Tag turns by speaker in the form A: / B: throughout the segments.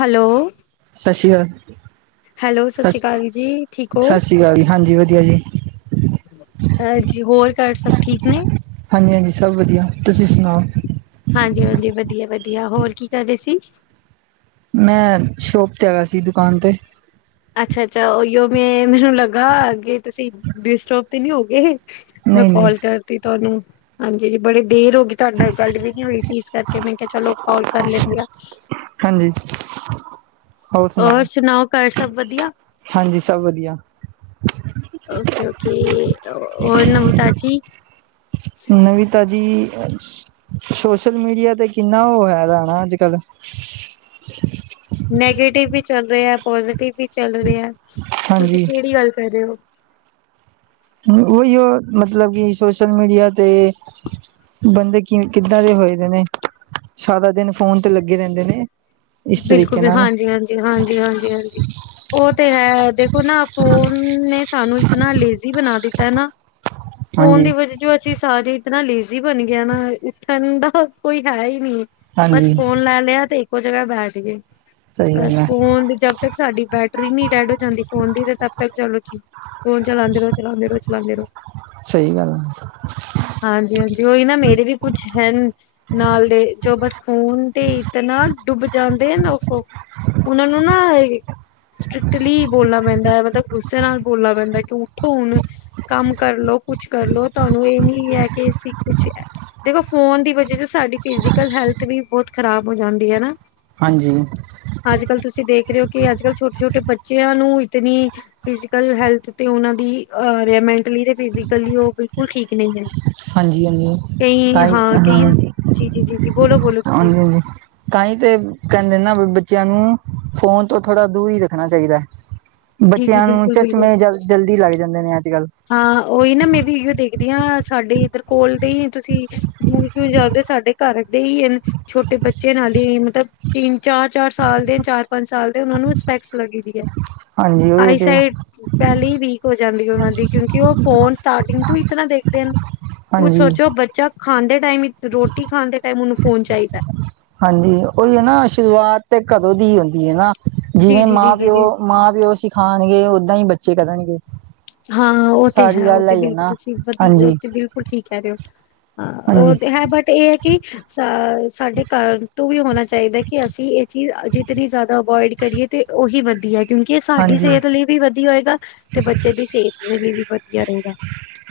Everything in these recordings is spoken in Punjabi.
A: ਹੈਲੋ।
B: ਸਤਿ ਸ਼੍ਰੀ
A: ਹੈਲੋ ਸਤਿ
B: ਅਕਾਲ
A: ਸ਼੍ਰੀ
B: ਸ
A: ਅਕਾਲ ਜੀ ਠੀਕ ਹੋ?
B: ਸਤਿ ਸ਼੍ਰੀ ਅਕਾਲ ਜੀ ਹਾਂਜੀ ਵਧੀਆ ਜੀ।
A: ਹਾਂਜੀ ਹੋਰ ਘਰ ਸਭ ਠੀਕ ਨੇ।
B: ਹਾਂਜੀ ਹਾਂਜੀ ਸਭ ਵਧੀਆ ਤੁਸੀਂ ਸੁਣਾਓ।
A: ਹਾਂਜੀ-ਹਾਂਜੀ ਵਧੀਆ-ਵਧੀਆ ਹੋਰ ਕੀ ਕਰ ਰਹੇ ਸੀ।
B: ਮੈਂ ਸ਼ੋਪ ਤੇ ਆਇਆ ਸੀ ਦੁਕਾਨ ਤੇ।
A: ਅੱਛਾ-ਅੱਛਾ ਉਹੀਓ ਮ ਮੈਨੂੰ ਲੱਗਾ ਅੱਗੇ ਤੁਸੀਂ ਡਿਸਟਰਬ ਤੇ ਨੀ ਹੋਗੇ। ਮੈਂ
B: ਨਹੀਂ ਨਹੀਂ
A: ਕੋਲ ਕਰਤੀ ਤੁਹਾਨੂੰ। ਹਾਂਜੀ ਹਾਂ ਬੜੀ ਦੇਰ ਹੋ ਗਈ ਤੁਹਾਡੇ ਗੱਲ ਵੀ ਨੀ ਹੋਈ ਸੀ ਇਸ ਕਰਕੇ ਮੈਂ ਕਿਹਾ ਚਲੋ ਕੋਲ ਕਰ ਲੈਂਦੇ ਆ।
B: ਹਾਂਜੀ ਹੋਰ
A: ਔਰ
B: ਸੁਣਾਓ
A: ਘਰ ਸਭ ਵਧੀਆ?
B: ਹਾਂਜੀ ਸਭ ਵਧੀਆ।
A: ਓਕੇ-ਓਕੇ ਹੋਰ ਨਵੀਂ ਤਾਜੀ।
B: ਨਵੀ ਤਾਜੀ ਸੋਸ਼ਲ ਮੀਡੀਆ ਤੇ ਕਿੰਨਾ ਉਹ ਹੈਗਾ ਨਾ ਅੱਜ ਕੱਲ
A: ਨੈਗੇਟਿਵ ਵੀ ਚੱਲ ਰਿਹਾ ਹੈ ਪੋਜੀਟਿਵ ਵੀ ਚੱਲ ਰਿਹਾ ਹੈ ਤੁਸੀਂ
B: ਹਾਂਜੀ
A: ਕਿਹੜੀ ਗੱਲ ਕਰ ਰਹੇ ਹੋ
B: ਉਹੀ ਮਤਲਬ ਕਿ ਸੋਸ਼ਲ ਮੀਡੀਆ ਤੇ ਬੰਦੇ ਕਿ ਕਿੱਦਾਂ ਦੇ ਹੋਏ ਦੇ ਨੇ ਸਾਰਾ ਦਿਨ ਫੋਨ ਤੇ ਲੱਗੇ ਰਹਿੰਦੇ ਨੇ ਇਸ
A: ਬਿਲਕੁਲ
B: ਤਰੀਕੇ
A: ਵੀ
B: ਨਾਲ
A: ਹਾਂਜੀ ਹਾਂਜੀ ਹਾਂਜੀ ਹਾਂਜੀ ਹਾਂਜੀ ਉਹ ਤੇ ਹੈ ਦੇਖੋ ਨਾ ਫੋਨ ਨੇ ਸਾਨੂੰ ਇਤਨਾ ਲੇਜ਼ੀ ਬਣਾ ਦਿੱਤਾ ਨਾ। ਫੋਨ
B: ਹਾਂਜੀ
A: ਦੀ ਵਜਾ ਜੋ ਅਸੀਂ ਸਾਰੇ ਇਤਨਾ ਲੇਜ਼ੀ ਬਣ ਗਏ ਨਾ ਉੱਠਣ ਦਾ ਕੋਈ ਹੈ ਹੀ ਨਹੀਂ। ਬਸ
B: ਹਾਂਜੀ
A: ਫੋਨ ਲੈ ਲਿਆ ਤੇ ਇੱਕੋ ਜਗਾ ਬੈਠ ਗਏ
B: ਸਹੀ ਗੱਲ
A: ਬੱਸ
B: ਹੈ
A: ਫੋਨ ਦੀ ਤੱਕ ਸਾਡੀ ਬੈਟਰੀ ਨੀ ਡੈਡ ਹੋ ਜਾਂਦੀ ਫੋਨ ਦੀ ਤੇ ਤਦ ਤੱਕ ਚਲੋ ਫੋਨ ਚਲਾਉਂਦੇ ਰਹੋ-ਚਲਾਉਂਦੇ ਰੋ। ਚਲਾਂਦੇ ਰਹੋ।
B: ਸਹੀ ਗੱਲ ਹੈ।
A: ਹਾਂਜੀ-ਹਾਂਜੀ ਉਹੀ ਨਾ ਮੇਰੇ ਵੀ ਕੁਛ ਹਨ ਨਾਲ ਦੇ ਜੋ ਬਸ ਫੋਨ ਤੇ ਇਤ ਨਾ ਡੁੱਬ ਜਾਂਦੇ ਆ ਨਾ ਓਹ ਫੋ। ਉਹਨਾਂ ਨੂੰ ਨਾ ਸਟ੍ਰਿਕਟਲੀ ਬੋਲਣਾ ਪੈਂਦਾ ਮਤਲਬ ਗੁੱਸੇ ਨਾਲ ਬੋਲਣਾ ਪੈਂਦਾ ਕਿ ਉੱਠੋ ਹੁਣ। ਕੰਮ ਕਰਲੋ ਕੁਛ ਕਰਲੋ ਤੁਹਾਨੂੰ ਇਹ ਨੀ ਹੈ ਕਿ ਅਸੀ ਕੁਛ ਦੇਖੋ ਫੋਨ ਦੀ ਵਜਾ ਚ ਸਾਡੀ ਫਿਜ਼ਕਲ ਹੈਲਥ ਵੀ ਬਹੁਤ ਖ਼ਰਾਬ ਹੋ ਜਾਂਦੀ ਹੈਨਾ।
B: ਹਾਂਜੀ।
A: ਅੱਜ ਕੱਲ ਤੁਸੀਂ ਦੇਖ ਰਹੇ ਹੋ ਕਿ ਅੱਜ ਕੱਲ ਛੋਟੇ ਛੋਟੇ ਬੱਚਿਆਂ ਨੂੰ ਇਤਨੀ ਫਿਜ਼ਕਲ ਹੈਲਥ ਤੇ ਉਹਨਾਂ ਦੀ ਮੈਂਟਲੀ ਤੇ ਫਿਜ਼ਕਲੀ ਉਹ ਬਿਲਕੁਲ ਠੀਕ ਨਹੀਂ ਹੈ।
B: ਹਾਂਜੀ-ਹਾਂਜੀ
A: ਕਈ
B: ਤਾਂਈ ਹਾਂ
A: ਕਈ ਜੀ ਜੀ ਜੀ ਜੀ ਬੋਲੋ ਬੋਲੋ ਤੁਸੀਂ
B: ਹਾਂਜੀ-ਹਾਂਜੀ। ਤਾਂਹੀ ਤੇ ਕਹਿੰਦੇ ਨਾ ਬੱਚਿਆਂ ਨੂੰ ਫੋਨ ਤੋਂ ਥੋੜਾ ਦੂਰ ਹੀ ਰੱਖਣਾ ਚਾਹੀਦਾ ਹੈ।
A: ਜੀ ਜੀ
B: ਬੱਚਿਆਂ ਨੂੰ
A: ਬਿਲਕੁਲ ਬਿਲਕੁਲ
B: ਚਸ਼ਮੇ ਜਲਦੀ ਜਲਦੀ ਲੱਗ ਜਾਂਦੇ ਨੇ ਅੱਜ ਕੱਲ੍ਹ।
A: ਹਾਂ ਓਹੀ ਨਾ ਮੈਂ ਵੀ ਇਹੀਓ ਦੇਖਦੀ ਹਾਂ ਸਾਡੇ ਇੱਧਰ ਕੋਲ ਦੇ ਹੀ ਤੁਸੀਂ ਦੂਰ ਕਿਉਂ ਜਾਦੇ ਸਾਡੇ ਘਰ ਦੇ ਹੀ ਹਨ ਛੋਟੇ ਬੱਚਿਆਂ ਨਾਲ ਹੀ ਮਤਲਬ ਤਿੰਨ ਚਾਰ ਚਾਰ ਸਾਲ ਦੇ ਚਾਰ ਪੰਜ ਸਾਲ ਦੇ ਉਹ ਨੂੰ ਸਪੈਕਸ ਲੱਗੀ ਹੈ।
B: ਹਾਂਜੀ ਉਹੀ ਤੇ
A: ਆਈਸਾਈਡ ਪਹਿਲੇ ਹੀ ਵੀਕ ਹੋ ਜਾਂਦੀ ਹੈ ਉਹਨਾਂ ਦੀ। ਕਿਉ ਫੋਨ ਸਟਾਰਟਿੰਗ ਤੋਂ ਹੀ ਇ ਤਰ ਦੇਖਦੇ ਕੁ
B: ਹਾਂਜੀ
A: ਸੋਚੋ ਬੱਚਾ ਖਾਣਦੇ ਟਾਈਮ ਰੋਟੀ ਖਾਣ ਦੇ ਟਾਈਮ ਉਹਨੂੰ ਫੋਨ ਚਾਹੀਦਾ।
B: ਹਾਂਜੀ ਉਹੀ ਹੈ ਨਾ ਸ਼ੁਰੂਆਤ ਤੇ ਕਦੋਂ ਦੀ ਹੁੰਦੀ ਹੈ ਨਾ
A: ਜੀ
B: ਜਿਵੇਂ
A: ਜੀ ਜੀ
B: ਮਾਂ
A: ਜੀ
B: ਪਿਓ
A: ਜੀ
B: ਮਾਂ ਪਿਓ ਸਿਖਾਉਣਗੇ ਓਦਾਂ ਹੀ ਬੱਚੇ ਕਰਨਗੇ।
A: ਹਾਂ ਉਹ ਤੇ
B: ਸਾਰੀ
A: ਹੈ ਉਹ
B: ਗੱਲ
A: ਤੇ
B: ਆਈ
A: ਬਿਲਕੁਲ
B: ਨਾ
A: ਤੁਸੀਂ ਸਿਮਤੀ
B: ਹਾਂਜੀ
A: ਉਹ ਬਿਲਕੁਲ ਠੀਕ ਕਹਿ ਰਹੇ ਹੋ। ਹਾਂ ਉਹ
B: ਹਾਂਜੀ
A: ਤੇ ਹੈ ਬਟ ਇਹ ਹੈ ਕਿ ਅ ਸਾਡੇ ਘਰ ਤੋਂ ਵੀ ਹੋਣਾ ਚਾਹੀਦਾ ਕਿ ਅਸੀਂ ਇਹ ਚੀਜ਼ ਜਿਤਨੀ ਜ਼ਿਆਦਾ ਅਵੋਇਡ ਕਰੀਏ ਤੇ ਉਹੀ ਵਧੀਆ। ਕਿਉਂਕਿ ਇਹ ਸਾਡੀ
B: ਹਾਂਜੀ
A: ਸਿਹਤ ਲਈ ਵੀ ਵਧੀਆ ਹੋਏਗਾ ਤੇ ਬੱਚੇ ਦੀ ਸਿਹਤ ਦੇ ਲਈ ਵੀ ਵਧੀਆ ਰਹੇਗਾ।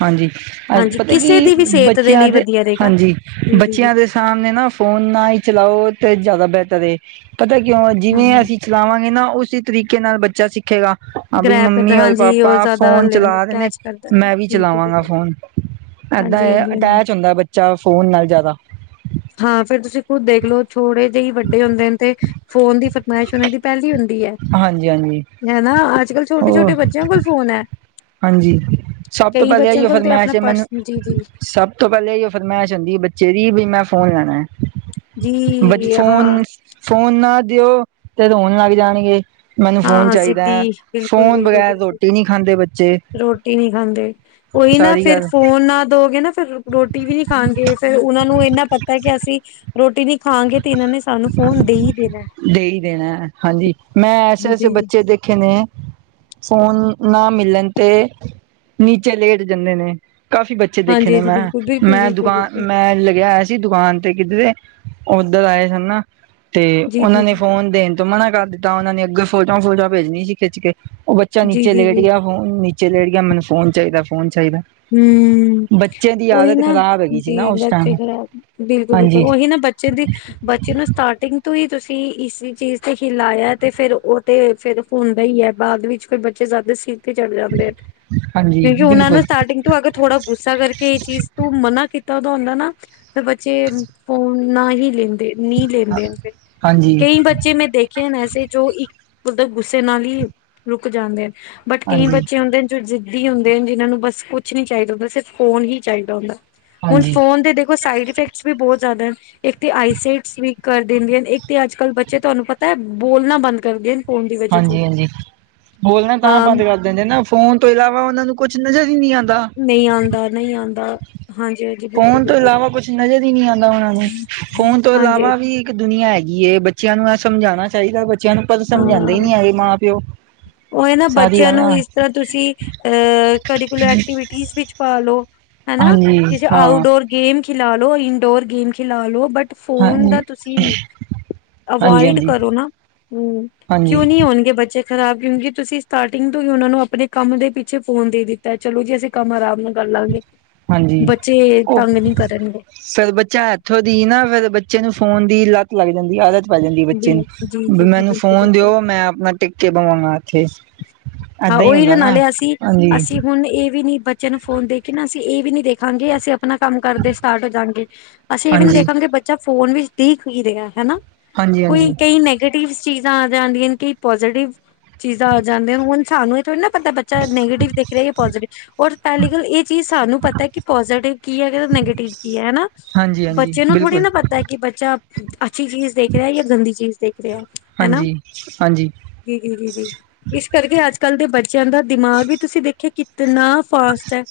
B: ਹਾਂਜੀ, ਅ
A: ਹਾਂਜੀ
B: ਪਤਾ
A: ਕਿਸੇ
B: ਕਿ
A: ਦੀ ਵੀ ਸਿਹਤ
B: ਬੱਚਿਆਂ
A: ਲਈ
B: ਦੇ
A: ਵਧੀਆ ਰਹੇਗਾ
B: ਹਾਂਜੀ
A: ਜੀ ਜੀ ਜੀ
B: ਬੱਚਿਆਂ ਦੇ ਸਾਮਣੇ ਨਾ ਫੋਨ ਨਾ ਹੀ ਚਲਾਓ ਤੇ ਜ਼ਿਆਦਾ ਬਿਹਤਰ ਐ, ਪਤਾ ਕਿਉਂ
A: ਹਾਂ
B: ਜਿਵੇਂ ਅਸੀਂ ਚਲਾਵਾਂਗੇ ਨਾ, ਉਸੇ ਤਰੀਕੇ ਨਾਲ ਬੱਚਾ ਸਿੱਖੇਗਾ। ਹਾ ਵੀ
A: ਗ੍ਰੈਬ ਕਰਦਾ
B: ਮੰਮੀ ਉਹਦੇ
A: ਹਾਂਜੀ ਉਹ
B: ਪਾਪਾ
A: ਜ਼ਿਆਦਾ
B: ਫੋਨ
A: ਲੈਂਦਾ
B: ਚਲਾ ਦੇ ਨੇ,
A: ਕੈਚ ਕਰਦਾ ਹੈ
B: ਮੈਂ ਵੀ
A: ਬਿਲਕੁਲ
B: ਆਵਾਂ
A: ਬਿਲਕੁਲ
B: ਫੋਨ ਏਦਾਂ
A: ਹਾਂਜੀ
B: ਇਹ
A: ਹਾਂਜੀ ਹਾਂਜੀ
B: ਅਟੈਚ ਹੁੰਦਾ ਐ, ਬੱਚਾ ਫੋਨ ਨਾਲ ਜ਼ਿਆਦਾ।
A: ਹਾਂ, ਫੇਰ ਤੁਸੀਂ ਖੁਦ ਦੇਖਲੋ ਥੋੜੇ ਜਿਹੇ ਵੱਡੇ ਹੁੰਦੇ ਨੇ ਤੇ, ਫੋਨ ਦੀ ਫਰਮਾਇਸ਼ ਉਹਨਾਂ ਦੀ ਪਹਿਲੀ ਹੁੰਦੀ ਐ।
B: ਹਾਂਜੀ ਹਾਂਜੀ
A: ਹੈਨਾ, ਅੱਜ ਕੱਲ੍ਹ ਛੋਟੇ ਛੋਟੇ
B: ਹੋਰ
A: ਬੱਚਿਆਂ ਕੋਲ ਫੋਨ ਐ।
B: ਹਾਂਜੀ, ਸਭ ਤੋਂ ਪਹਿਲਾਂ ਏਹੀ ਉਹ
A: ਆਪਣਾ
B: ਫਰਮੈਸ਼ ਐ, ਮੈਨੂੰ
A: ਪਰਸ ਜੀ ਜੀ
B: ਸਭ ਸਭ ਤੋਂ ਪਹਿਲੇ ਏਹੀ ਓ ਫਰਮੈਸ਼ ਹੁੰਦੀ ਬੱਚੇ ਦੀ ਬੀ ਮੈਂ ਫੋਨ ਲੈਣਾ ਐ, ਬੱਚੇ
A: ਜੀ ਹਾਂ
B: ਫੋਨ ਫੋਨ ਨਾ ਦਿਓ ਤੇ ਹੋੋਣ ਲੱਗ ਜਾਣਗੇ। ਮੈਨੂੰ ਫੋਨ
A: ਹਾਂ
B: ਚਾਹੀਦਾ ਹੈ,
A: ਜਿੱਦੀ ਬਿਲਕੁਲ
B: ਫੋਨ
A: ਬਿਲਕੁਲ
B: ਬਗੈਰ
A: ਬਿਲਕੁਲ
B: ਰੋਟੀ ਨਹੀਂ ਖਾਂਦੇ ਬੱਚੇ।
A: ਰੋਟੀ ਨੀ ਖਾਂਦੇ, ਉਹੀ ਨਾ
B: ਸਾਰੀ
A: ਫਿਰ
B: ਗੱਲ
A: ਫੋਨ ਨਾ ਦੋਗੇ ਨਾ ਫਿਰ ਰੋਟੀ ਵੀ ਨਹੀਂ ਖਾਣਗੇ ਫੇਰ ਉਹਨਾ ਨੂੰ ਇੰਨਾ ਪਤਾ ਕਿ ਅਸੀਂ ਰੋਟੀ ਨੀ ਖਾਗੇ ਤੇ ਇਹਨਾਂ ਨੇ ਸਾਨੂੰ ਫੋਨ ਦੇ ਹੀ ਦੇਣਾ।
B: ਦੇ ਹੀ ਦੇਣਾ ਹਾਂਜੀ ਮੈਂ ਐਸੇ ਐਸੇ
A: ਜੀ
B: ਬੱਚੇ ਦੇਖੇ ਨੇ ਫੋਨ ਨਾ ਮਿਲਣ ਤੇ ਨੀਚੇ ਲੇਟ ਜਾਂਦੇ ਨੇ ਕਾਫ਼ੀ ਬੱਚੇ ਦੇਖੇ
A: ਹਾਂਜੀ
B: ਨੇ
A: ਹਾਂਜੀ
B: ਮੈਂ।
A: ਬਿਲਕੁਲ ਬਿਲਕੁਲ
B: ਮੈਂ
A: ਬਿਲਕੁਲ
B: ਦੁਕਾਨ
A: ਬਿਲਕੁਲ
B: ਮੈਂ ਲੱਗਿਆ ਹੋਇਆ ਸੀ ਦੁਕਾਨ ਤੇ ਕਿਧਰੇ ਉਧਰ ਆਏ ਸੀ ਹਨਾ ਤੇ
A: ਜੀ
B: ਉਹਨਾਂ
A: ਜੀ
B: ਨੇ
A: ਜੀ
B: ਫੋਨ ਦੇਣ ਤੇ ਮਨਾ ਕਰ ਦਿੱਤਾ ਉਹਨਾਂ ਨੇ ਅੱਗੇ ਫੋਟੋਆਂ ਫੋਟੋਆਂ ਭੇਜਣੀ ਸੀ, ਖਿੱਚ ਕੇ ਉਹ ਬੱਚਾ
A: ਜੀ
B: ਨੀਚੇ
A: ਜੀ
B: ਲੇਟ
A: ਜੀ
B: ਗਿਆ। ਹੂੰ ਨੀਚੇ ਲੈਟ ਗਿਆ, ਮੈਨੂੰ ਫੋਨ ਚਾਹੀਦਾ ਫੋਨ ਚਾਹੀਦਾ।
A: ਹੂੰ,
B: ਬੱਚੇ ਦੀ
A: ਉਹੀ
B: ਆਦਤ
A: ਨਾ
B: ਖ਼ਰਾਬ ਹੈਗੀ ਸੀ ਨਾ
A: ਜੀ
B: ਉਸ
A: ਬੱਚੇ
B: ਟਾਈਮ
A: ਖਰਾਬ ਬਿਲਕੁਲ ਬਿਲਕੁਲ
B: ਹਾਂਜੀ
A: ਉਹੀ ਨਾ ਬੱਚੇ ਦੀ ਬੱਚੇ ਨੂੰ ਸਟਾਰਟਿੰਗ ਤੋਂ ਹੀ ਤੁਸੀਂ ਇਸ ਚੀਜ਼ ਤੇ ਹੀ ਖਿਲਾਇਆ ਤੇਂ ਫੇਰ ਉਹ ਤੇ ਫਿਰ ਹੁੰਦਾ ਹੀ ਐ, ਬਾਅਦ ਵਿੱਚ ਫਿਰ ਬੱਚੇ ਜ਼ਿਆਦਾ ਸਿਰ ਤੇ ਚੜ੍ਹ ਜਾਂਦੇ ਆ,
B: ਹਾਂਜੀ
A: ਕਿਉਂਕਿ ਉਹਨਾਂ
B: ਬਿਲਕੁਲ
A: ਨੂੰ ਸਟਾਟਿੰਗ ਤੋਂ ਅਗਰ ਥੋੜਾ ਗੁੱਸਾ ਕਰਕੇ ਇਹ ਚੀਜ਼ ਤੂੰ ਮਨਾ ਕੀਤਾ ਉਹਦਾ ਹੁੰਦਾ ਨਾ ਫਿਰ ਬੱਚੇ ਫੋਨ ਨਾ ਹੀ ਲੈਂਦੇ ਨੀ ਲੈਂਦੇ ਫੇਰ,
B: ਹਾਂਜੀ
A: ਕਈ ਬੱਚੇ ਮੈਂ ਦੇਖਿਆ ਐਸੇ ਜੋ ਇੱਕ ਮਤਲਬ ਗੁੱਸੇ ਨਾਲ ਹੀ ਰੁਕ ਜਾਂਦੇ ਬਟ ਕਈ
B: ਹਾਂਜੀ
A: ਬੱਚੇ ਹੁੰਦੇ ਜੋ ਜਿੱਦੀ ਹੁੰਦੇ ਜਿਨਾਂ ਨੂੰ ਬਸ ਕੁਛ ਨੀ ਚਾਹੀਦਾ ਹੁੰਦਾ, ਸਿਰਫ ਫੋਨ ਹੀ ਚਾਹੀਦਾ ਹੁੰਦਾ। ਹੁਣ
B: ਹਾਂਜੀ
A: ਫੋਨ ਦੇ ਦੇਖੋ ਸਾਈਡ ਇਫੈਕਟਸ ਵੀ ਬਹੁਤ ਜ਼ਿਆਦਾ ਇੱਕ ਆਈਸਾਈਡਜ ਵੀ ਕਰ ਦਿੰਦੀ ਹਨ, ਇੱਕ ਤੇ ਅੱਜ ਕੱਲ੍ਹ ਬੱਚੇ ਤੁਹਾਨੂੰ ਪਤਾ ਐ ਬੋਲਣਾ ਬੰਦ ਕਰਦੇ ਹਨ।
B: ਹਾਂਜੀ ਹਾਂਜੀ, ਬੋਲਣਾ ਤਾਂ
A: ਹਾਂ
B: ਬੰਦ ਕਰ ਦਿੰਦੇ ਨਾ ਫੋਨ ਤੋਂ ਇਲਾਵਾ ਉਹਨਾ ਨੂੰ ਕੁਛ ਨਜ਼ਰ ਹੀ ਨਹੀਂ ਆਦਾ।
A: ਨਹੀਂ ਆਦਾ ਨਹੀਂ ਆਦਾ, ਹਾਂਜੀ। ਬਿਲਕੁਲ
B: ਫੋਨ ਤੋਂ
A: ਬਿਲਕੁਲ
B: ਇਲਾਵਾ ਕੁਛ ਨਜ਼ਰ ਹੀ ਨੀ ਆਦਾ ਉਹਨਾ ਨੂੰ, ਫੋਨ ਤੋਂ
A: ਹਾਂਜੀ
B: ਇਲਾਵਾ ਵੀ ਇੱਕ ਦੁਨੀਆਂ ਹੈਗੀ ਐਂ, ਬੱਚਿਆਂ ਨੂੰ ਇਹ ਸਮਝਾਉਂਣਾ ਚਾਹੀਦਾ, ਬੱਚਿਆਂ ਨੂੰ ਪਰ
A: ਹਾਂ
B: ਸਮਝਾਉਂਦਾ ਹੀ ਨੀ ਐਗੇ ਮਾਂ ਪਿਓ।
A: ਉਹ ਇਹ ਨਾ
B: ਸਾਰੀ
A: ਬੱਚਿਆਂ
B: ਗੱਲ
A: ਨੂੰ
B: ਨਾ
A: ਇਸ ਤਰ੍ਹਾਂ ਤੁਸੀਂ ਅਆ ਕਰੀਕੁਲਰ ਐਕਟੀਵਿਟੀ ਵਿੱਚ ਪਾਲੋ। ਹਨਾ,
B: ਹਾਂਜੀ
A: ਕਿਸੇ ਆਊਟ
B: ਹਾਂ
A: ਡੋਰ ਗੇਮ ਖਿਲਾ ਲੋ, ਇਨਡੋਰ ਗੇਮ ਖਿਲਾ ਲੋ, ਬਟ ਫੋਨ
B: ਹਾਂਜੀ
A: ਦਾ ਤੁਸੀਂ
B: ਹਾਂਜੀ
A: ਅਵੋਇਡ
B: ਹਾਂਜੀ
A: ਕਰੋ ਨਾ, ਹੂੰ
B: ਹਾਂਜੀ
A: ਕਿਉਂ ਨੀ ਹੋਣਗੇ ਬੱਚੇ ਖਰਾਬ ਕਿਉਂਕਿ ਤੁਸੀਂ ਸਟਾਰਟਿੰਗ ਤੋਂ ਹੀ ਉਹਨਾਂ ਨੂੰ ਆਪਣੇ ਕੰਮ ਦੇ ਪਿੱਛੇ ਫੋਨ ਦੇ ਦਿੱਤਾ ਆ, ਚਲੋਂ ਜੀ ਅਸੀਂ ਕੰਮ ਆਰਾਮ ਨਾਲ ਕਰ ਲਵਾਂਗੇ।
B: ਹਾਂਜੀ
A: ਬੱਚੇ
B: ਉਹ
A: ਤੰਗ ਨੀ ਕਰਨਗੇ।
B: ਫੇਰ ਬੱਚਾ ਇੱਥੋਂ ਦੀ ਨਾ ਫੇਰ ਬੱਚੇ ਨੂੰ ਫੋਨ ਦੀ ਲੱਤ ਲੱਗ ਜਾਂਦੀ ਐ, ਆਦਤ ਪੈ ਜਾਂਦੀ ਬੱਚੇ ਨੂੰ
A: ਬਿਲ ਜੀ
B: ਵੀ
A: ਜੀ ਜੀ
B: ਮੈਨੂੰ
A: ਬਿਲਕੁਲ
B: ਫੋਨ
A: ਬਿਲਕੁਲ
B: ਦਿਓ, ਮੈਂ ਆਪਣਾ ਟਿੱਕੇ ਬਵਾਗਾ ਇੱਥੇ।
A: ਹਾਂ
B: ਏਦਾਂ ਹੀ
A: ਉਹੀ ਨੇ
B: ਹੁੰਦਾ ਨਾ
A: ਨਾਲੇ ਅਸੀਂ,
B: ਹਾਂਜੀ
A: ਅਸੀਂ ਹੁਣ ਇਹ ਵੀ ਨੀ ਬੱਚੇ ਨੂੰ ਫੋਨ ਦੇ ਕੇ ਨਾ, ਅਸੀਂ ਇਹ ਵੀ ਨੀ ਦੇਖਾਂਗੇ ਅਸੀਂ ਆਪਣੇ ਆਪਣਾ ਕੰਮ ਕਰਦੇ ਸਟਾਰਟ ਹੋ ਜਾਣਗੇ, ਅਸੀਂ ਇਹ ਵੀ ਨੀ
B: ਹਾਂਜੀ
A: ਦੇਖਾਂਗੇ ਕਿ ਬੱਚਾ ਫੋਨ ਵਿੱਚ ਦੇਖ ਹੀ ਰਿਹਾ ਹਨਾ।
B: ਹਾਂਜੀ
A: ਕੋਈ
B: ਹਾਂਜੀ
A: ਕਈ ਨੈਗੇਟਿਵ ਚੀਜ਼ਾਂ ਆ ਜਾਂਦੀਆਂ ਨੇ ਕਈ ਪੋਜ਼ੀਟਿਵ ਜਾ ਜਾਂਦੇ, ਹੁਣ ਸਾਨੂੰ ਥੋੜੀ ਨਾ ਪਤਾ ਬੱਚਾ ਨੈਗੇਟਿਵ ਦੇਖ ਰਿਹਾ ਐ ਜਾਂ ਪੋਜੀਟਿਵ ਔਰ ਪਹਿਲੀ ਗੱਲ, ਇਹ ਚੀਜ਼ ਸਾਨੂੰ ਪਤਾ ਕਿ ਪੋਜ਼ਟਿਵ ਕੀ ਐ ਨੈਗੇਟਿਵ ਕੀ ਐ ਹਨਾ।
B: ਹਾਂਜੀ ਹਾਂਜੀ
A: ਬੱਚੇ ਨੂੰ ਥੋੜ੍ਹੀ
B: ਬਿਲਕੁਲ
A: ਨਾ ਪਤਾ ਕਿ ਬੱਚਾ ਅੱਛੀ ਚੀਜ਼ ਦੇਖ ਰਿਹਾ ਜਾਂ ਗੰਦੀ ਚੀਜ਼ ਦੇਖ ਰਿਹਾ ਹੈਨਾ।
B: ਹਾਂਜੀ ਹਾਂਜੀ
A: ਜੀ ਜੀ ਜੀ ਜੀ, ਇਸ ਕਰਕੇ ਅੱਜ ਕੱਲ ਦੇ ਬੱਚਿਆਂ ਦਾ ਦਿਮਾਗ ਵੀ ਤੁਸੀਂ ਦੇਖਿਆ ਕਿਤਨਾ ਫਾਸਟ ਐ।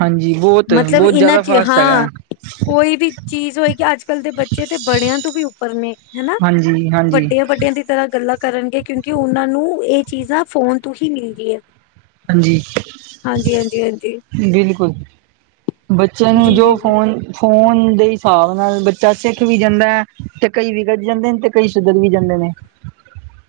B: ਹਾਂਜੀ, ਬਹੁਤ ਬਹੁਤ ਜ਼ਿਆਦਾ
A: ਚ
B: ਫਾਸਟ ਹੈਗਾ।
A: ਹਾਂ ਕੋਈ ਵੀ ਚੀਜ਼ ਹੋਏਗੀ, ਅੱਜ ਕੱਲ੍ਹ ਦੇ ਬੱਚੇ ਤੇ ਬੜਿਆਂ ਤੋਂ ਵੀ ਉੱਪਰ ਨੇ ਹਨਾ।
B: ਜੀ ਹਾਂਜੀ।
A: ਵੱਡਿਆਂ-ਵੱਡਿਆਂ ਦੀ ਤਰ੍ਹਾਂ ਗੱਲਾਂ ਕਰਨਗੇ ਕਿਉਂਕਿ ਉਹਨਾਂ ਨੂੰ ਇਹ ਚੀਜ਼ਾਂ ਫੋਨ ਤੋਂ ਹੀ ਮਿਲਦੀ ਹੈ।
B: ਹਾਂਜੀ।
A: ਹਾਂਜੀ-ਹਾਂਜੀ, ਹਾਂਜੀ,
B: ਬਿਲਕੁਲ ਬੱਚਿਆਂ ਨੂੰ ਜੋ
A: ਜੀ-ਜੀ-ਜੀ।
B: ਫੋਨ। ਫੋਨ ਦੇ ਹਿਸਾਬ ਨਾਲ ਬੱਚਾ ਸਿੱਖ ਵੀ ਜਾਂਦਾ ਹੈ। ਤੇ ਕਈ ਵਿਗੜ ਜਾਂਦੇ ਨੇ ਤੇ ਕਈ ਸੁਧਰ ਵੀ ਜਾਂਦੇ ਨੇ।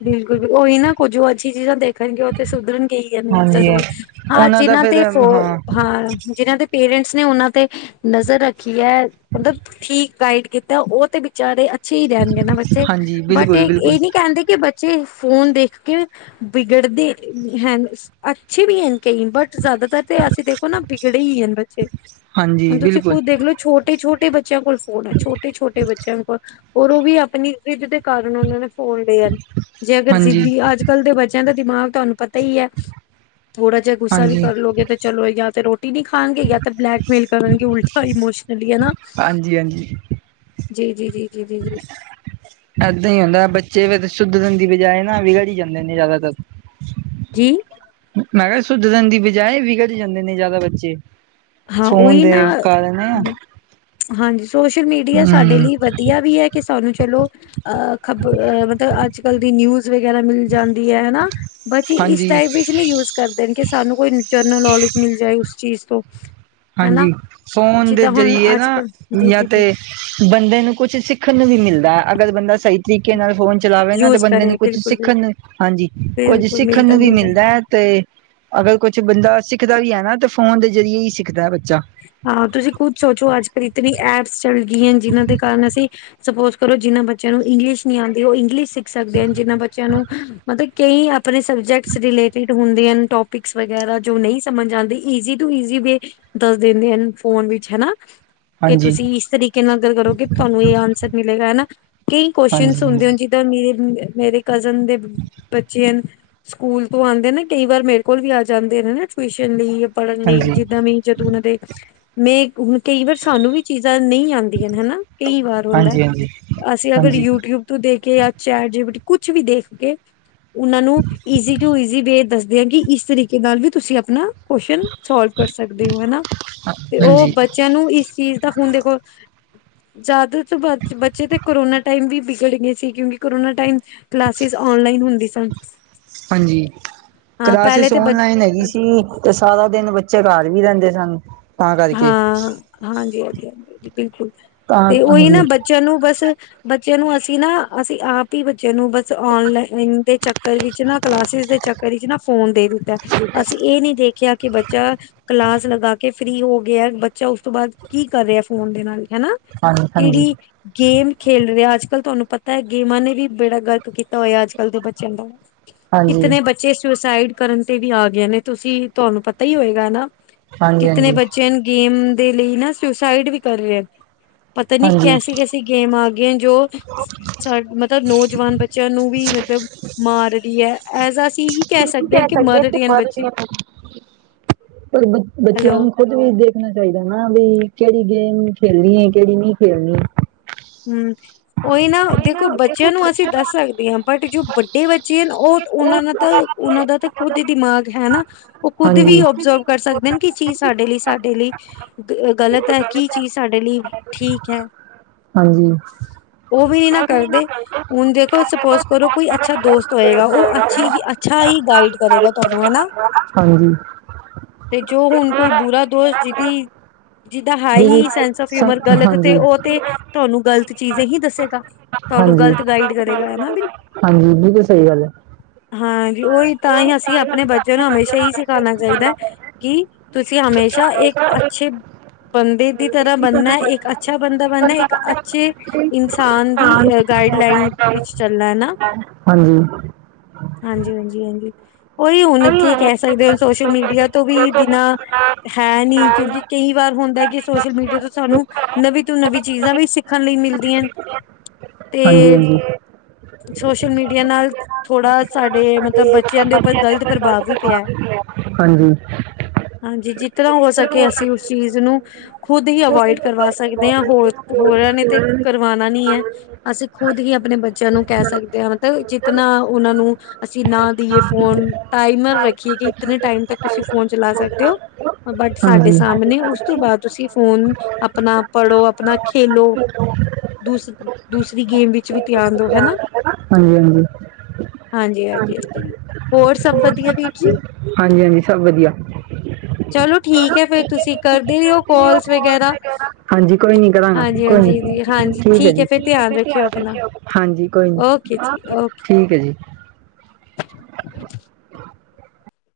A: ਬਿਲਕੁਲ ਉਹੀ ਨਾ ਕੁੱਝ ਉਹ ਅੱਛੀ ਚੀਜ਼ਾਂ ਦੇਖ। ਕਹਿਣਗੇ ਉੱਥੇ ਸੁਧਰਨ ਗਈ ਹਨ।
B: ਹਾਂਜੀ
A: ਜ਼ਰੂਰ ਹਾਂ
B: ਉਹਨਾਂ ਦਾ
A: ਜਿਨਾਂ
B: ਫਿਰ
A: ਤੇ ਫੋਨ
B: ਹਾਂ
A: ਹਾਂ। ਜਿਨਾਂ ਦੇ ਪੇਰੈਂਟਸ ਨੇ ਉਹਨਾਂ ਦੇ। ਨਜ਼ਰ ਰੱਖੀ ਹੈ। ਮਤਲਬ ਠੀਕ ਗਾਈਡ ਕੀਤਾ ਉਹ ਤੇ ਵਿਚਾਰੇ। ਅੱਛੇ ਹੀ ਰਹਿਣਗੇ ਨਾ ਬੱਚੇ
B: ਹਾਂਜੀ
A: ਬਟ
B: ਬਿਲਕੁਲ
A: ਇਹ
B: ਬਿਲਕੁਲ
A: ਇਹ ਨੀ ਕਹਿੰਦੇ। ਕਿ ਬੱਚੇ ਫੋਨ ਦੇਖ ਕੇ ਵਿਗੜਦੇ ਹੈ। ਅੱਛੇ ਵੀ ਹਨ ਕਈ ਬਟ। ਜ਼ਿਆਦਾਤਰ ਤੇ ਅਸੀਂ ਦੇਖੋ ਨਾ ਵਿਗੜੇ ਹੀ ਹੈ। ਬੱਚੇ
B: ਹਾਂਜੀ
A: ਹੁਣ ਤੁਸੀਂ
B: ਬਿਲਕੁਲ
A: ਖੁਦ ਦੇਖਲੋ ਛੋਟੇ ਛੋਟੇ ਬੱਚੇ। ਬੱਚਿਆਂ ਕੋਲ ਫੋਨ ਹੈ। ਛੋਟੇ ਛੋਟੇ ਬੱਚਿਆਂ ਕੋਲ ਔਰ ਉਹ ਵੀ ਆਪਣੀ ਜਿੱਧ ਦੇ ਕਾਰਨ ਉਹਨਾਂ ਨੇ। ਫੋਨ ਲਏ ਹੈ। ਜੇ ਅਗਰ
B: ਹਾਂਜੀ
A: ਜਿੱਦੀ ਅੱਜ। ਅੱਜ ਕੱਲ ਦੇ ਬੱਚਿਆਂ ਦਾ ਦਿਮਾਗ ਤੁਹਾਨੂੰ ਪਤਾ ਹੀ ਹੈ। ਥੋੜਾ ਜਿਹਾ ਗੁੱਸਾ ਵੀ
B: ਹਾਂਜੀ
A: ਕਰਲੋਗੇ ਤੇ ਚਲੋ ਜਾਂ ਫਿਰ ਰੋਟੀ। ਰੋਟੀ ਨਹੀਂ ਖਾਣਗੇ ਜਾਂ ਤਾਂ ਬਲੈਕਮੇਲ ਕਰਨਗੇ ਉਲਟਾ ਇਮੋਸ਼ਨਲੀ ਹੈ।
B: ਹਾਂਜੀ ਹਾਂਜੀ
A: ਜੀ ਜੀ ਜੀ ਜੀ ਜੀ ਜੀ।
B: ਏਦਾਂ ਹੀ ਹੁੰਦਾ ਹੈ। ਬੱਚੇ ਫੇਰ ਸੁਧਰਨ ਦੀ ਬਜਾਏ ਨਾ ਵਿਗੜੀ ਜਾਂਦੇ ਨੇ ਜ਼ਿਆਦਾਤਰ।
A: [unintelligible]
B: ਮੈਂ ਕਿਹਾ ਸੁਧਰਨ ਦੀ ਬਜਾਏ ਵਿਗੜ ਜਾਂਦੇ ਨੇ ਜ਼ਿਆਦਾ ਬੱਚੇ।
A: ਹਾਂ
B: ਫੋਨ
A: ਉਹੀ
B: ਦੇ
A: ਨਾ
B: ਕਾਰਨ ਆ।
A: ਹਾਂਜੀ ਸੋਸ਼ਲ ਮੀਡੀਆ ਸਾਡੇ ਲਈ ਵਧੀਆ ਵੀ ਹੈ। ਕਿ ਸਾਨੂੰ ਚਲੋ। ਅਹ ਖ਼ਬਰ ਮਤਲਬ ਅੱਜ ਕੱਲ ਦੀ ਨਿਊਜ਼। ਵਗੈਰਾ ਮਿਲ ਜਾਂਦੀ ਹੈ ਹਨਾ ਬੱਚੇ ਇਸ
B: ਹਾਂਜੀ
A: ਟਾਈਪ ਵਿਚ ਨਹੀਂ ਯੂਜ। ਕਰਦੇ ਨੇ ਕਿ ਸਾਨੂੰ ਕੋਈ ਜਨਰਲ ਨੌਲੇਜ ਮਿਲ ਜਾਏ ਉਸ ਚੀਜ਼ ਤੋਂ। ਹਨਾ
B: ਹਾਂਜੀ ਫੋਨ ਦੇ
A: ਜਿੱਦਾਂ ਹੁਣ
B: ਜ਼ਰੀਏ
A: ਅੱਜ
B: ਨਾ
A: ਕੱਲ ਜੀ
B: ਦੁਨੀਆ
A: ਜੀ
B: ਤੇ।
A: ਜੀ
B: ਬੰਦੇ ਨੂੰ ਕੁਛ ਸਿੱਖਣ ਨੂੰ ਵੀ ਮਿਲਦਾ ਹੈ। ਅਗਰ ਬੰਦਾ ਸਹੀ। ਤਰੀਕੇ ਨਾਲ ਫੋਨ ਚਲਾਵੇ ਨਾ ਤੇ
A: ਯੂਜ
B: ਬੰਦੇ
A: ਕਰੇ
B: ਨੂੰ ਕੁੱਛ
A: ਬਿਲਕੁਲ
B: ਸਿੱਖਣ
A: ਬਿਲਕੁਲ
B: ਨੂੰ ਹਾਂਜੀ ਕੁੱਝ ਸਿੱਖਣ ਨੂੰ ਵੀ ਮਿਲਦਾ ਹੈ। ਤੇ ਅਗਰ ਕੁਛ ਬੰਦਾ ਸਿੱਖਦਾ ਵੀ ਹੈ। ਨਾ ਤੇ ਫੋਨ ਦੇ ਜ਼ਰੀਏ ਹੀ ਸਿੱਖਦਾ ਹੈ। ਬੱਚਾ।
A: ਹਾਂ ਤੁਸੀਂ ਖੁਦ ਸੋਚੋ ਅੱਜ ਕੱਲ੍ਹ ਇਤਨੀ ਐਪਸ ਚੱਲ ਗਈਆਂ ਹੈ। ਜਿਨਾਂ ਦੇ ਕਾਰਨ ਅਸੀਂ। ਸਪੋਜ ਕਰੋ ਜਿੰਨ੍ਹਾਂ ਬੱਚਿਆਂ ਨੂੰ ਇੰਗਲਿਸ਼ ਨੀ ਆਉਂਦੀ ਹੈ। ਉਹ ਇੰਗਲਿਸ਼ ਸਿੱਖ ਸਕਦੇ ਹਨ। ਜਿਨਾਂ ਬੱਚਿਆਂ ਨੂੰ। ਮਤਲਬ ਕਈ ਆਪਣੇ ਸਬਜੈਕਟਸ ਰਿਲੇਟਿਡ ਹੁੰਦੇ ਹਨ। ਟੋਪਿਕਸ ਵਗੈਰਾ ਜੋ ਨਹੀਂ ਸਮਝ ਆਉਂਦੀ। ਈਜ਼ੀ ਟੂ ਈਜ਼ੀ ਵੇ ਦੱਸ ਦਿੰਦੇ ਹਨ ਫੋਨ ਵਿੱਚ ਹਨਾ। ਕਿ
B: ਹਾਂਜੀ
A: ਤੁਸੀਂ ਇਸ ਤਰੀਕੇ ਨਾਲ ਗੱਲ ਕਰੋ। ਕਿ ਤੁਹਾਨੂੰ ਇਹ ਅਨਸਰ ਮਿਲੇਗਾ ਹਨਾ ਕਈ ਕੂਐਸ਼ਨਸ
B: ਹਾਂਜੀ
A: ਹੁੰਦੇ। ਦਾ ਮੇਰੇ ਮੇਰੇ ਕਜ਼ਨ ਦੇ ਬੱਚੇ ਹਨ। ਸਕੂਲ ਤੋਂ ਆਉਂਦੇ ਨੇ ਕਈ ਵਾਰ ਮੇਰੇ ਕੋਲ ਵੀ ਆ ਜਾਂਦੇ ਨੇ ਨਾ ਟਿਊਸ਼ਨ ਲਈ ਪੜ੍ਹਨ ਲਈ
B: ਹਾਂਜੀ ਹਾਂਜੀ
A: ਜਿੱਦਾਂ ਵੀ। ਜਦੋਂ ਉਹਨਾਂ ਦੇ ਮੈਂ ਹੁਣ ਕਈ ਵਾਰ ਸਾਨੂੰ ਵੀ ਚੀਜ਼ਾਂ ਨਹੀਂ ਆਉਂਦੀਆਂ ਹਨਾ ਕਈ ਵਾਰ। ਹੁੰਦਾ
B: ਹਾਂਜੀ
A: ਅਸੀਂ ਅਗਰ
B: ਹਾਂਜੀ
A: ਯੂਟਿਊਬ ਤੋਂ ਦੇਖ ਜਾਂ ਚੈਟ ਜੀ ਪੀ ਟੀ ਕੁਛ ਵੀ ਦੇਖ ਕੇ। ਉਹਨਾਂ ਨੂੰ ਈਜ਼ੀ ਟੂ ਈਜ਼ੀ ਵੇ ਦੱਸਦੇ ਆਂ ਕਿ ਇਸ ਤਰੀਕੇ। ਨਾਲ ਵੀ ਤੁਸੀਂ ਆਪਣਾ ਕੁਐਸਸ਼ਨ ਸੋਲਵ ਕਰ ਸਕਦੇ ਹੋ ਹਨਾ ਤੇ ਉਹ ਬੱਚੇ।
B: ਹਾਂਜੀ
A: ਬੱਚਿਆਂ ਨੂੰ ਇਸ ਚੀਜ਼ ਦਾ ਹੁਣ ਦੇਖੋ। ਜਿਆਦਾ ਤਾਂ ਬੱਚੇ ਤੇ ਕੋੋਰਾਇਨਾ ਟਾਈਮ ਵੀ ਵਿਗੜ ਗਏ ਸੀ ਕਿਉਂਕਿ। ਕਰੋਨਾ ਟਾਈਮ ਕਲਾਸਿਸ ਔਨਲਾਈਨ ਹੁੰਦੀ ਸਨ।
B: ਹਾਂਜੀ,
A: ਹਾਂ ਪਹਿਲੇ
B: ਕਲਾਸਿਸ
A: ਤੇ ਬ
B: ਔਨਲਾਈਨ ਹੈਗੀ ਸ ਤੇ ਸਾਰਾ ਦਿਨ ਬੱਚੇ ਘੱਰ ਵੀ ਰੈੰਦੇ ਸਨ। ਤਾਂ ਕਰਕੇ
A: ਹਾਂ ਹਾਂਜੀ ਹਾਂਜੀ ਹਾਂਜੀ ਬਿਲਕੁਲ,
B: ਤਾਂ
A: ਤੇ ਓਹੀ ਨਾ
B: ਹਾਂਜੀ
A: ਬੱਚਿਆਂ ਨੂੰ ਬਸ ਬੱਚਿਆਂ ਨੂੰ ਅਸੀਂ ਨਾ ਅਸੀਂ ਆਪ ਹੀ ਬੱਚੇ ਨੂੰ ਬਸ ਔਨਲਾਈਨ ਦੇ ਚੱਕਰ ਵਿੱਚ ਨਾ ਕਲਾਸਿਸ ਦੇ ਚਕ ਵਰੀ ਚ ਨਾ ਫੋਨ ਦੇ ਦਿੱਤਾ ਅਸੀਂ ਏਹ ਨੀ ਦੇਖਿਆ ਕਿ ਬੱਚਾ ਕਲਾਸ ਲਗਾ ਕੇ ਫ੍ਰਰੀ ਹੋ ਗਿਆ ਬੱਚਾ ਉਸ ਤੋਂ ਬਾਦ ਕੀ ਕਰ ਰਿਹਾ ਫੋਨ ਦੇ ਨਾਲ ਹੈਨਾ।
B: ਹਾਂਜੀ ਹਾਂਜੀ
A: ਕਿੜੀ ਗੇਮ ਖੇਲ ਰਿਹਾ ਅੱਜ-ਕੱਲ੍ਹ ਤੁਹਾਨੂੰ ਪਤਾ ਗੇਮਾਂ ਨੇ ਵੀ ਬੇੜਾ ਗਰਕ ਕੀਤਾ ਹੋਇਆ ਅੱਜ-ਕੱਲ੍ਹ ਦੇ ਬੱਚਿਆਂ ਦਾ।
B: ਹਾਂਜੀ
A: ਕਿਤਨੇ ਬੱਚੇ ਸੁਸਾਈਡ ਕਰਨ ਤੇ ਵੀ ਆ ਗਏ ਨੇ ਤੁਸੀਂ ਤੁਹਾਨੂੰ ਪਤਾ ਹੀ ਹੋਏਗਾ ਨਾ।
B: ਹਾਂਜੀ
A: ਕਿਤਣੇ
B: ਹਾਂਜੀ
A: ਬੱਚੇਆ ਨ ਗੇਮ ਦੇ ਲਈ ਨਾ ਸੁਸਾਈਡ ਵੀ ਕਰ ਰਹੇ ਐ। ਪਤਾ ਨੀ
B: ਹਾਂਜੀ
A: ਕੈਸੀ ਕੈਸੀ ਗੇਮ ਆ ਗਈਐ ਜੋ ਮਤਲਬ ਨੌਜਵਾਨ ਬੱਚਿਆਂ ਨੂੰ ਵੀ ਮਤਲਬ ਮਾਰ ਰੀ ਐ। ਐਜ ਆ ਈਹੀ ਕੈ ਸਕਦੇ ਹੈ ਕਿ ਮਰ ਰਹੇ ਹਨ ਬੱਚੇ।
B: ਪਰ
A: ਹੈਲੋ
B: ਬੱਚਿਆਂ ਨੂੰ ਖੁਦ ਵੀ ਦੇਖਣਾ ਚਾਹੀਦਾ ਨਾ ਵੀ ਕਿਹੜੀ ਗੇਮ ਖੇਲਣੀ ਹੈ। ਕਿਹੜੀ ਨਹੀਂ ਖੇਲਣੀ ਹੈ।
A: ਹੂੰ ਉਹੀ ਨਾ ਦੇਖ। ਬੱਚਿਆਂ ਨੂੰ ਅਸੀਂ ਦੱਸ ਸਕਦੇ ਹਾਂ। ਬਟ ਜੋ ਵੱਡੇ ਬੱਚੇ ਹਨ ਉਹ ਉਹਨਾਂ ਦਾ ਤਾਂ ਉਹਨਾਂ ਦਾ ਤਾਂ। ਖੁਦ ਦਿਮਾਗ ਹੈ ਨਾ ਉਹ ਖੁਦ
B: ਹਾਂਜੀ
A: ਵੀ ਓਬਜ਼ਰਵ ਕਰ ਸਕਦੇ ਹਨ ਕੀ ਚੀਜ਼ ਸਾਡੇ ਲਈ ਸਾਡੇ ਲਈ। ਗਲਤ ਹੈ ਕੀ ਚੀਜ਼ ਸਾਡੇ ਲਈ ਠੀਕ ਹੈ।
B: ਹਾਂਜੀ।
A: ਉਹ ਵੀ ਨੀ ਨਾ ਕਰਦੇ। ਹੁਣ ਦੇਖੋ ਸਪੋਜ ਕਰੋ ਕੋਈ ਅੱਛਾ ਦੋਸਤ ਹੋਏਗਾ, ਓਹ ਅਛੀ ਹੀ ਅੱਛਾ ਹੀ ਗਾਈਡ ਕਰੇਗਾ ਤੁਹਾਨੂੰ ਹੈਨਾ।
B: ਹਾਂਜੀ।
A: ਤੇ ਜੋ ਹੁਣ ਕੋਈ ਬੁਰਾ ਦੋਸ਼ ਜਿਦੀ ਜਿਦਾ
B: ਜਿਹੜੀ
A: ਹਾਈ ਸੈਂਸ ਆਫ
B: ਸ
A: ਹਊਮਰ ਗਲਤ ਤੇ
B: ਹਾਂਜੀ
A: ਓਹ ਤੇ ਤੁਹਾਨੂੰ ਗ਼ਲਤ ਚੀਜ਼ਾਂ ਹੀ ਦੱਸੇਗਾ। ਤੁਹਾਨੂੰ
B: ਹਾਂਜੀ
A: ਗ਼ਲਤ ਗਾਈਡ ਕਰੇਗਾ ਹਨਾ ਬਿਨ
B: ਹਾਂਜੀ, ਬਿਲਕੁਲ ਸਹੀ ਗੱਲ ਏ।
A: ਹਾਂਜੀ, ਓਹੀ ਤਾਂ ਹੀ ਅਸੀਂ ਆਪਣੇ ਬੱਚਿਆਂ ਨੂੰ ਹਮੇਸ਼ਾ ਏਹੀ ਸਿਖਾਣਾ ਚਾਹੀਦਾ। ਕਿ ਤੁਸੀਂ ਹਮੇਸ਼ਾ ਏਕ ਅੱਛੇ ਬੰਦੇ ਦੀ ਤਰ੍ਹਾਂ ਬਣਨਾ, ਇੱਕ ਅੱਛਾ ਬੰਦਾ ਬਣਨੈ, ਇੱਕ ਅੱਛੇ ਇਨਸਾਨ ਦੀ ਅ ਗਾਈਡ ਲਾਈਨ ਵਿੱਚ ਚੱਲਣੈ ਨਾ।
B: ਹਾਂਜੀ।
A: ਹਾਂਜੀ ਹਾਂਜੀ ਹਾਂਜੀ। ਓਹੀ ਹੁਣ ਕੀ ਕੈ ਸਕਦੇ ਹੋ? ਸੋਸ਼ਲ ਮੀਡੀਆ ਤੋਂ ਵੀ ਬਿਨਾਂ ਹੈ ਨੀ ਕਿਉਂਕਿ ਕਈ ਵਾਰ ਹੁੰਦੈ ਕਿ ਸੋਸ਼ਲ ਮੀਡੀਆ ਤੋਂ ਸਾਨੂੰ ਨਵੀਂ ਤੋਂ ਨਵੀਂ ਚੀਜ਼ਾਂ ਵੀ ਸਿੱਖਣ ਲਈ ਮਿਲਦੀਆ ਨੇ,
B: ਹਾਂਜੀ
A: ਤੇ
B: ਹਾਂਜੀ
A: ਸੋਸ਼ਲ ਮੀਡੀਆ ਨਾਲ ਥੋੜਾ ਸਾਡੇ ਮਤਲਬ ਬੱਚਿਆਂ ਦੇ ਉੱਪਰ ਗ਼ਲਤ ਪ੍ਰਭਾਵ ਵੀ ਪਿਐ।
B: ਹਾਂਜੀ।
A: ਹਾਂਜੀ, ਜਿ ਤਰ੍ਹਾਂ ਹੋ ਸਕੇ ਅਸੀਂ ਉਸ ਚੀਜ਼ ਨੂੰ ਖੁਦ ਹੀ ਅਵੋਇਡ ਕਰਵਾ ਸਕਦੇ ਹਾਂ, ਹੋਰ ਹੋਰਾਂ ਨੇ ਤੇ ਕਰਵਾਣਾ ਨੀ ਐ। ਅਸੀਂ ਖੁਦ ਹੀ ਅਪਣੇ ਬੱਚਿਆਂ ਨੂੰ ਕੈ ਸਕਦੇ ਹਾਂ ਮਤਲਬ ਜਿਤਨਾ ਉਨਾਂ ਨੂੰ ਅਸੀਂ ਨਾ ਦਈਏ ਫੋਨ ਟਾਈਮਰ ਰੱਖੀਏ ਕਿ ਇਤਨੇ ਟਾਈਮ ਤੱਕ ਤੁਸੀਂ ਫੋਨ ਚਲਾ ਸਕਦੇ ਹੋ। ਬਟ ਸਾਡੇ
B: ਹਾਂਜੀ।
A: ਸਾਮਣੇ ਉਸ ਤੋਂ ਬਾਦ ਤੁਸੀਂ ਫੋਨ ਅਪਣਾ ਪੜੋ ਅਪਣਾ ਖੇਲੋ ਦੂਸ ਦੂਸਰੀ ਗੇਮ ਵਿੱਚ ਵੀ ਧਿਆਨ ਦੋ, ਹੈਨਾ।
B: ਹਾਂਜੀ ਹਾਂਜੀ।
A: ਹਾਂਜੀ ਹਾਂਜੀ ਹਾਂਜੀ। ਹੋਰ, ਸਭ ਵਧੀਆ ਵੀਰ ਜੀ?
B: ਹਾਂਜੀ ਹਾਂਜੀ, ਸਭ ਵਧੀਆ।
A: ਚਲੋ ਠੀਕ ਹੈ, ਫੇਰ ਤੁਸੀਂ ਕਰਦੇ ਰੇ ਔ ਕੌਲਸ ਵਗੈਰਾ।
B: ਹਾਂਜੀ, ਕੋਈ ਨੀ ਕਰਾਂਗਾ। ਕੋਈ ਨੀ,
A: ਹਾਂਜੀ-ਹਾਂਜੀ ਜੀ ਹਾਂਜੀ
B: ਠੀਕ ਹੈ ਜੀ।
A: ਫਿਰ ਧਿਆਨ ਰੱਖਿਓ ਆਪਣਾ
B: ਹਾਂਜੀ ਕੋਈ ਨੀ।
A: ਓਕੇ ਜੀ ਓਕੇ।
B: ਠੀਕ ਹੈ ਜੀ।
A: [inaudible]